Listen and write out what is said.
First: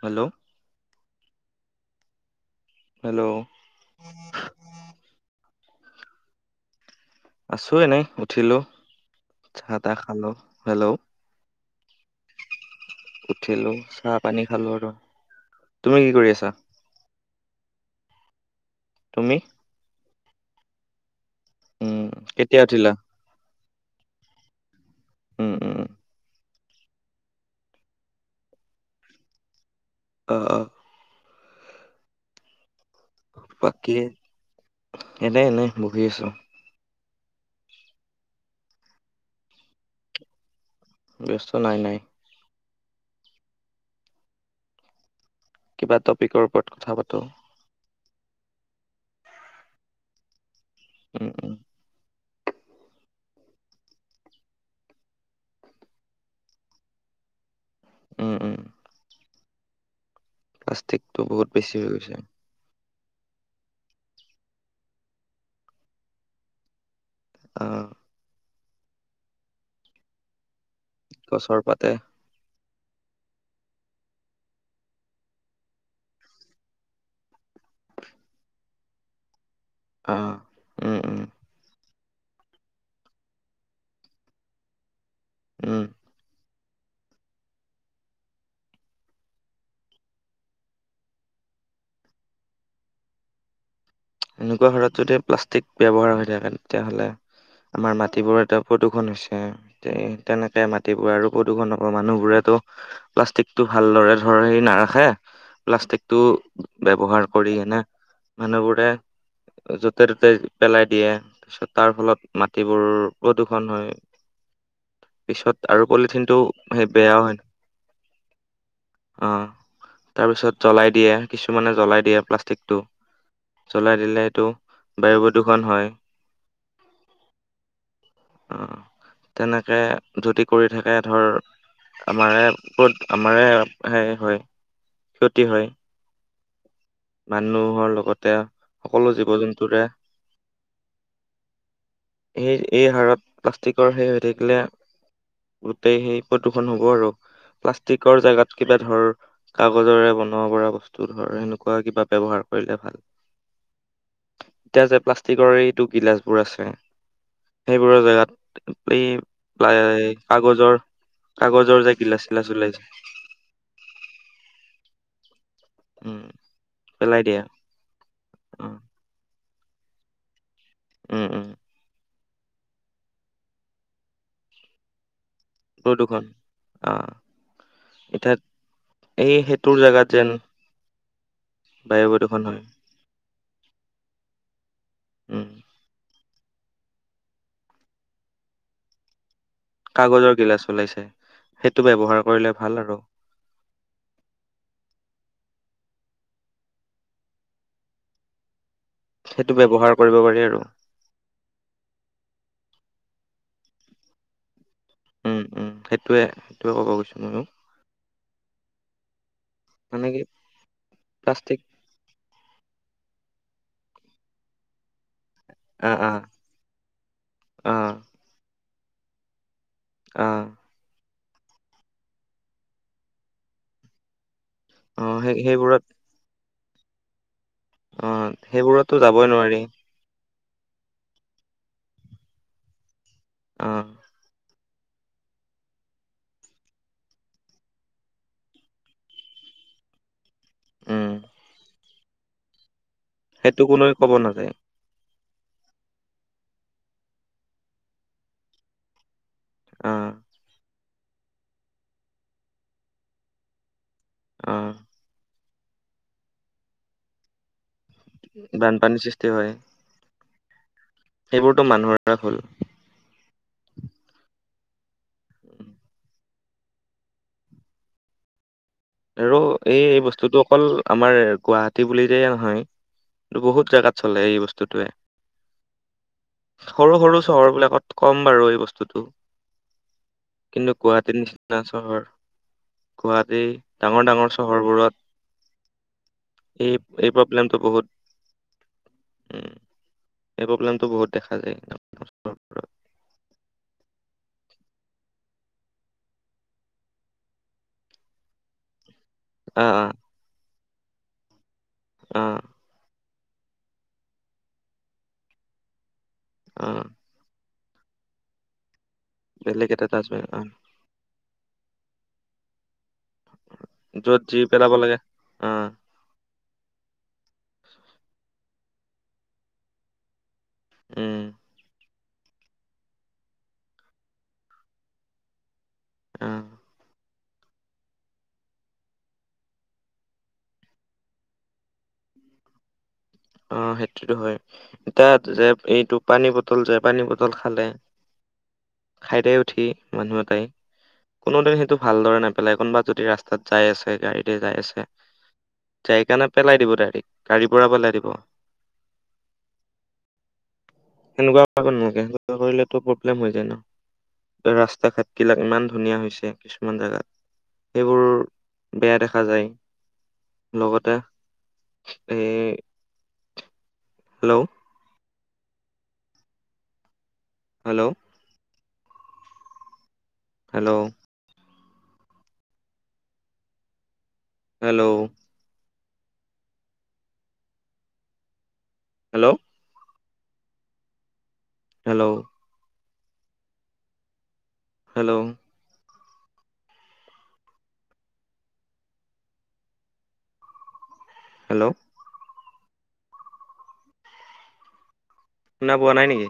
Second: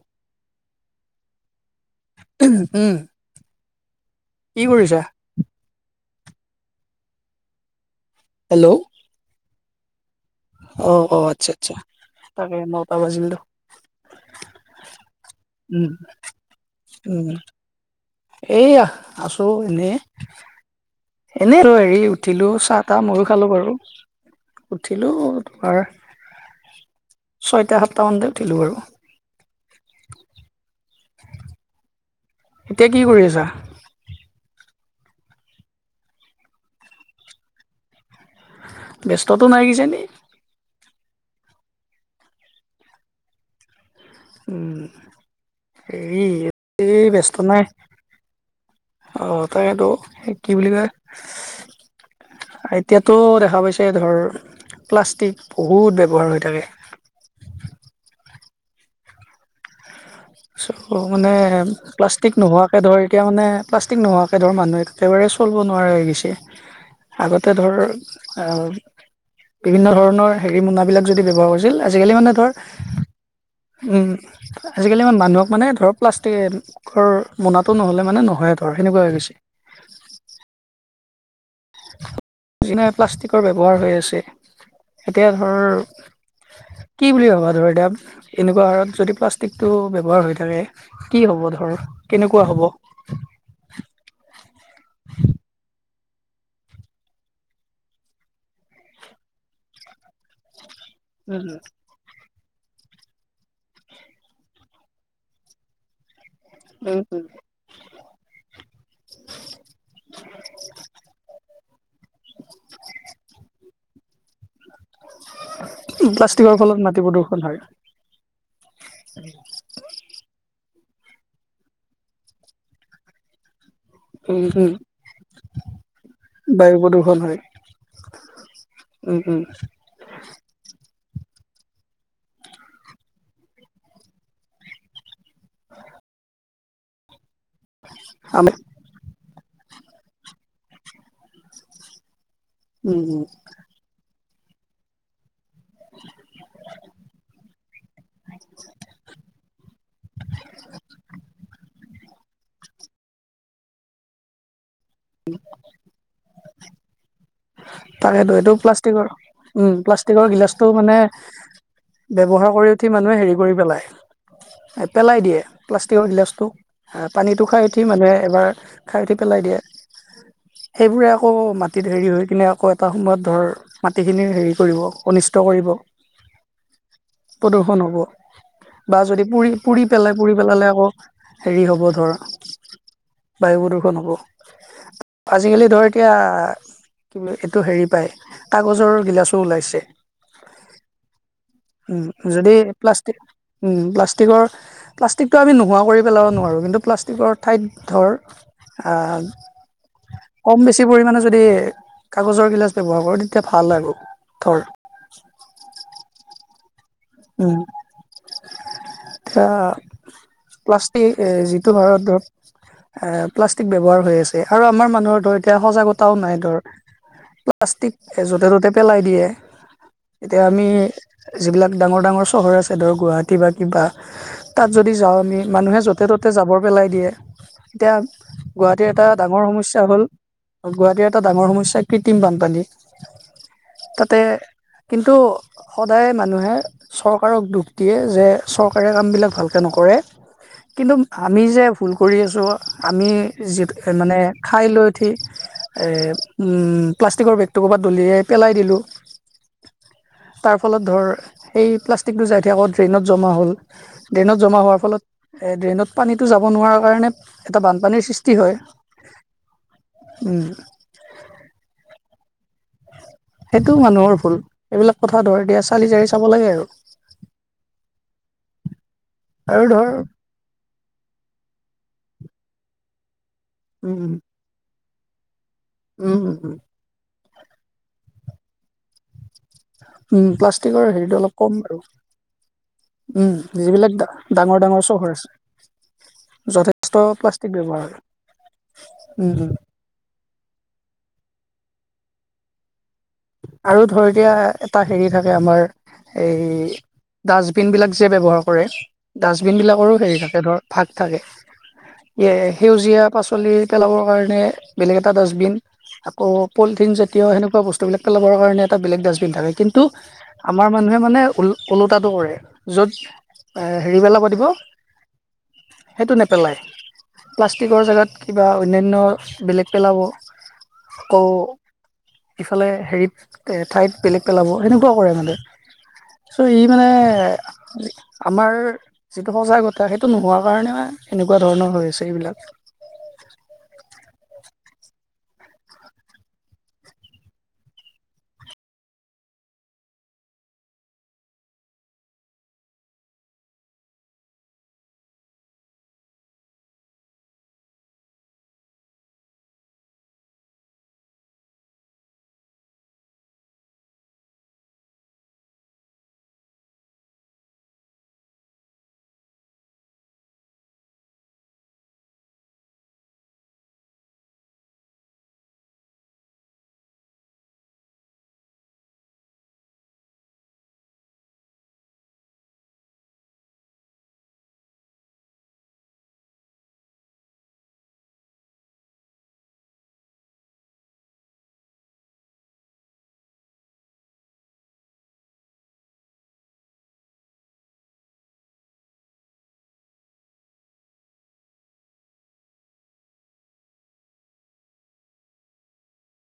Hello. উম hello. কি কৰিছা? আছো এনেই, উঠিলো হেল্ল' চাহ তাহ খালোঁ। অ', অ' আচ্ছা আচ্ছা, তাকে নটা বাজিলিলতো। উঠিলো চাহ পানী খালো আৰু উম, তুমি কি কৰি আছা উম। এইয়া তুমি আছোঁ এনেই। এনে আৰু হেৰি উম উঠিলোঁ, কেতিয়া চাহ উঠিলা তাহ ময়ো খালোঁ বাৰু। উঠিলোঁ উম উম তোমাৰ ছয়টা সাতটা মানতে উঠিলোঁ বাৰু। অ', অ'। এতিয়া কি কৰি আছা? বাকী এনে এনে বহি আছোঁ। ব্যস্ততো নাই কিজানি? ব্যস্ত নাই নাই। উম, কিবা এই টপিকৰ ওপৰত কথা এই পাতো ব্যস্ত নাই। অ' তাকেইতো কি বুলি কয়? উম উম এতিয়াতো দেখা পাইছে ধৰ প্লাষ্টিক বহুত ব্যৱহাৰ হৈ থাকে। [inaudible] উম, উম। চ প্লাষ্টিকটো মানে বহুত বেছি হৈ গৈছে প্লাষ্টিক নোহোৱাকে ধৰি এতিয়া মানে প্লাষ্টিক নোহোৱাকে ধৰ মানুহ একেবাৰে চলিব নোৱাৰা হৈ গৈছে। আগতে ধৰ আহ বিভিন্ন ধৰণৰ হেৰি মোনাবিলাক যদি ব্যৱহাৰ গছৰ কৰিছিল, পাতে আজালি মানে ধৰ, উম আজিকালি ইমান মানুহক মানে ধৰক প্লাষ্টিকেৰ মনাটো নহ'লে মানে নহয়েই ধৰ সেনেকুৱা হৈ গৈছে। আহ উম উম যেনে প্লাষ্টিকৰ ব্যৱহাৰ হৈ আছে এতিয়া ধৰ উম হয় কি বুলি ভাবা ধৰ এতিয়া এনেকুৱা হাৰত যদি প্লাষ্টিকটো ব্যৱহাৰ হৈ থাকে কি হ'ব ধৰ কেনেকুৱা হ'ব? এনেকুৱা হাৰত যদি প্লাষ্টিক ব্যৱহাৰ হৈ থাকে তেতিয়াহ'লে আমাৰ মাটিবোৰ এটা প্ৰদূৰ্ষন হৈছে এ তেনেকে মাটিবোৰ আৰু উম প্ৰদূৰন হব মানুহবোৰে প্লাষ্টিকটো ভালদ ধৰ হেৰি নাৰাখে প্লাষ্টিক টো উম উম ব্যৱহাৰ কৰি এনে মানুহবোৰে যতে ততে পেলাই দিয়ে। তাৰপিছত তাৰ ফলত মাটিবোৰ প্ৰদূ্ষণ হয়। পিছত আৰু উম পলিথিনটো প্লাষ্টিকৰ ফলত সেই বেয়াও হয় ন'। উম তাৰ পিছত জ্বলাই দিয়ে কিছুমানে জ্বলাই দিয়ে প্লাষ্টিকটো। চলাই দিলেটো উম উম বায়ু প্ৰদূষণ হয়। বায়ু প্ৰদূষণ হয় অ' উম উম তেনেকে যদি কৰি থাকে ধৰ আমাৰে ক'ত আমাৰে সেই হয়। ক্ষতি হয়। মানুহৰ লগতে আমি সকলো জীৱ জন্তুৰে এই -এই উম হাৰত উম প্লাষ্টিকৰ সেই হৈ থাকিলে গোটেই সেই প্ৰদূষণ হ'ব আৰু। প্লাষ্টিকৰ জেগাত কিবা ধৰ কাগজৰে বনাব পৰা বস্তু ধৰ সেনে কিবা ব্যৱহাৰ কৰিলে ভাল। এতিয়া যে প্লাষ্টিকৰ এইটো গিলাচ বোৰ আছে। সেইবোৰৰ জেগাত তাকেইেতো এইটো এই প্লাষ্টিকৰ। উম, প্লাই- প্লাষ্টিকৰ গিলাচটো কাগজৰ মানে কাগজৰ যে গিলাচ চিলাচ ব্যৱহাৰ কৰি ওলাইছে উঠি মানুহে হেৰি কৰি পেলাই। পেলাই দিয়ে প্লাষ্টিকৰ উম গিলাচটো এ পেলাই দিয়া পানীটো খাই উঠি মানুহে এবাৰ অ খাই উঠি পেলাই দিয়ে। সেইবোৰে উম আকৌ উম মাটিত হেৰি হৈ নে আকৌ এটা সময়ত ধৰ মাটিখিনি হেৰি কৰিব অন প্ৰদূষণ। অ প্ৰদূষণ হ'ব। এতিয়া বা যদি এই পুৰি- সেইটোৰ পুৰি জেগাত পেলাই যেন পুৰি পেলালে আকৌ হেৰি হ'ব বায়ু ধৰা প্ৰদূষণ হয় বায়ু প্ৰদূষণ হ'ব উম আজিকালি ধৰ এতিয়া কি এইটো হেৰি পায় কাগজৰ গিলাচ কাগজৰ গিলাচ ওলাইছে। সেইটো উম, ব্যৱহাৰ কৰিলে যদি ভাল আৰু প্লাষ্টিক উম, প্লাষ্টিকৰ প্লাষ্টিকটো আমি নোহোৱাও কৰি পেলাব নোৱাৰোঁ কিন্তু প্লাষ্টিকৰ ঠাইত ধৰ আহ, সেইটো ব্যৱহাৰ কৰিব পাৰি কম আৰু বেছি পৰিমাণে যদি কাগজৰ গিলাচ ব্যৱহাৰ কৰোঁ তেতিয়া ভাল আৰু ধৰ উম, উম, সেইটোৱে সেইটোৱে ক'ব গৈছো ময়ো। উম, এতিয়া মানে কি প্লাষ্টিক প্লাষ্টিক যিটো ভাৰতত এ প্লাষ্টিক ব্যৱহাৰ হৈ আছে আৰু আমাৰ মানুহৰ ধ এতিয়া আহ সজাগতাও আহ নাই ধৰ প্লাষ্টিক আহ এ যতে ত'তে পেলাই দিয়ে। এতিয়া আহ আমি যিবিলাক ডাঙৰ ডাঙৰ চহৰ আছে ধৰ গুৱাহাটী বা কিবা তাত যদি অ যাওঁ সেই আমি মানুহে সেইবোৰত য'তে ত'তে জাবৰ পেলাই দিয়ে এতিয়া অ গুৱাহাটীৰ সেইবোৰতো এটা যাবই ডাঙৰ নোৱাৰি সমস্যা হ'ল গুৱাহাটীৰ এটা ডাঙৰ সমস্যা কৃত্ৰিম বানপানী। অ তাতে কিন্তু সদায় মানুহে চৰকাৰক দোষ দিয়ে যে চৰকাৰে কাম বিলাক ভালকে নকৰে। কিন্তু উম আমি যে ভুল কৰি আছোঁ আমি সেইটো যি কোনোৱে ক'ব মানে নাযায় খাই লৈ উঠি এ, উম, প্লাষ্টিকৰ বেগটো ক'ৰবাত দলিয়াই পেলাই দিলো। অ তাৰ ফলত ধৰ, সেই প্লাষ্টিকটো যাইঠিয় আকৌ ড্ৰেইনত জমা হ'ল। ড্ৰেইনত অ জমা হোৱাৰ ফলত, এ ড্ৰেইনত পানীতটো যাব নোৱাৰা কাৰণে, এটা বান বানপানীৰ সৃষ্টি হয়। উম, সেইবোৰতো মানুহৰে ভুল। সেইটো মানুহৰ ভুল, এইবিলাক কথা ধৰ এতিয়া চালি জাৰি চাব লাগে আৰু। [inaudible] আৰু এই বস্তুটো অকল আমাৰ গুৱাহাটীৰ বুলিয়েই নহয় এটো বহুত জেগাত চলে, এই বস্তুটোৱে। উম, উম, সৰু সৰু চহৰ বিলাকত কম বাৰু এই বস্তুটুটো। উম কিন্তু প্লাষ্টিকৰ হেৰিটো গুৱাহাটীৰ অলপ কম নিচিনা বাৰু চহৰ, উম গুৱাহাটীৰ যিবিলাক ডাঙৰ ডাঙৰ ডাঙৰ চহৰবোৰত চহৰ আছে যথেষ্ট এই-এই প্লাষ্টিক প্ৰব্লেমটো ব্যৱহাৰ বহুত। হয় উম, এই প্ৰব্লেমটো বহুত দেখা যায়। আৰু ধৰ এতিয়া, এটা হেৰি থাকে আমাৰ এই, ডাষ্টবিন বিলাক যে ব্যৱহাৰ কৰে ডাষ্টবিন অ বিলাকৰো অ হেৰি থাকে ধৰ ভাগ থাকে, অ এ সেউজীয়া শাক পাচলি পেলাবৰ কাৰণে বেলেগ এটা ডাষ্টবিন, আকৌ অ পলিথিন জাতীয় সেনেকুৱা বস্তু বিলাক পেলাবৰ কাৰণে এটা বেলেগ ডাষ্টবিন থাকে, বেলেগ কিন্তু এটা ডাষ্টবিন অ আমাৰ মানুহে মানে ওলো-ওলোটাটো কৰে, য'ত আ হেৰি য'ত পেলাব যি দিব, লাগে অ সেইটো ন পেলাই, প্লাষ্টিকৰ জেগাত কিবা অন্যান্য বেলেগ পেলাব। উম, আকৌ ইফালে হেৰিত, ঠাইত বেলেগ পেলাব, সেনেকুৱাও কৰে মানে। অ চ' ই মানে আমাৰ যিটো সজাগতা, সেইটো নোহোৱা কাৰণে মানে এনেকুৱা ধৰণৰ হৈ আছে এইবিলাক। সেইটো হয়। তাত যে এইটো পানী বটল যে পানী বটল খালে খাইতে উঠি মানুহ এটাই কোনোদিন সেইটো ভালদৰে নেপেলাই, কোনোবা যদি ৰাস্তাত যাই আছে, গাড়ীতে যাই আছে জাইকানে পেলাই দিব ডাইৰেক্ট, গাড়ীৰ পৰা পেলাই দিব আ সনেকুৱা [unintelligible] কৰিলেটু প্ৰব্লেম হৈ যায় ন'। ৰাস্তা ঘাটবিলাক ইমান ধুনীয়া হৈছে, কিছুমান জেগাত। সেইবোৰ, বেয়া দেখা যায়। লগতে, এই, hello hello! Hello! Hello hello! Hello! Hello! Hello! শুনা পোৱা নাই নেকি?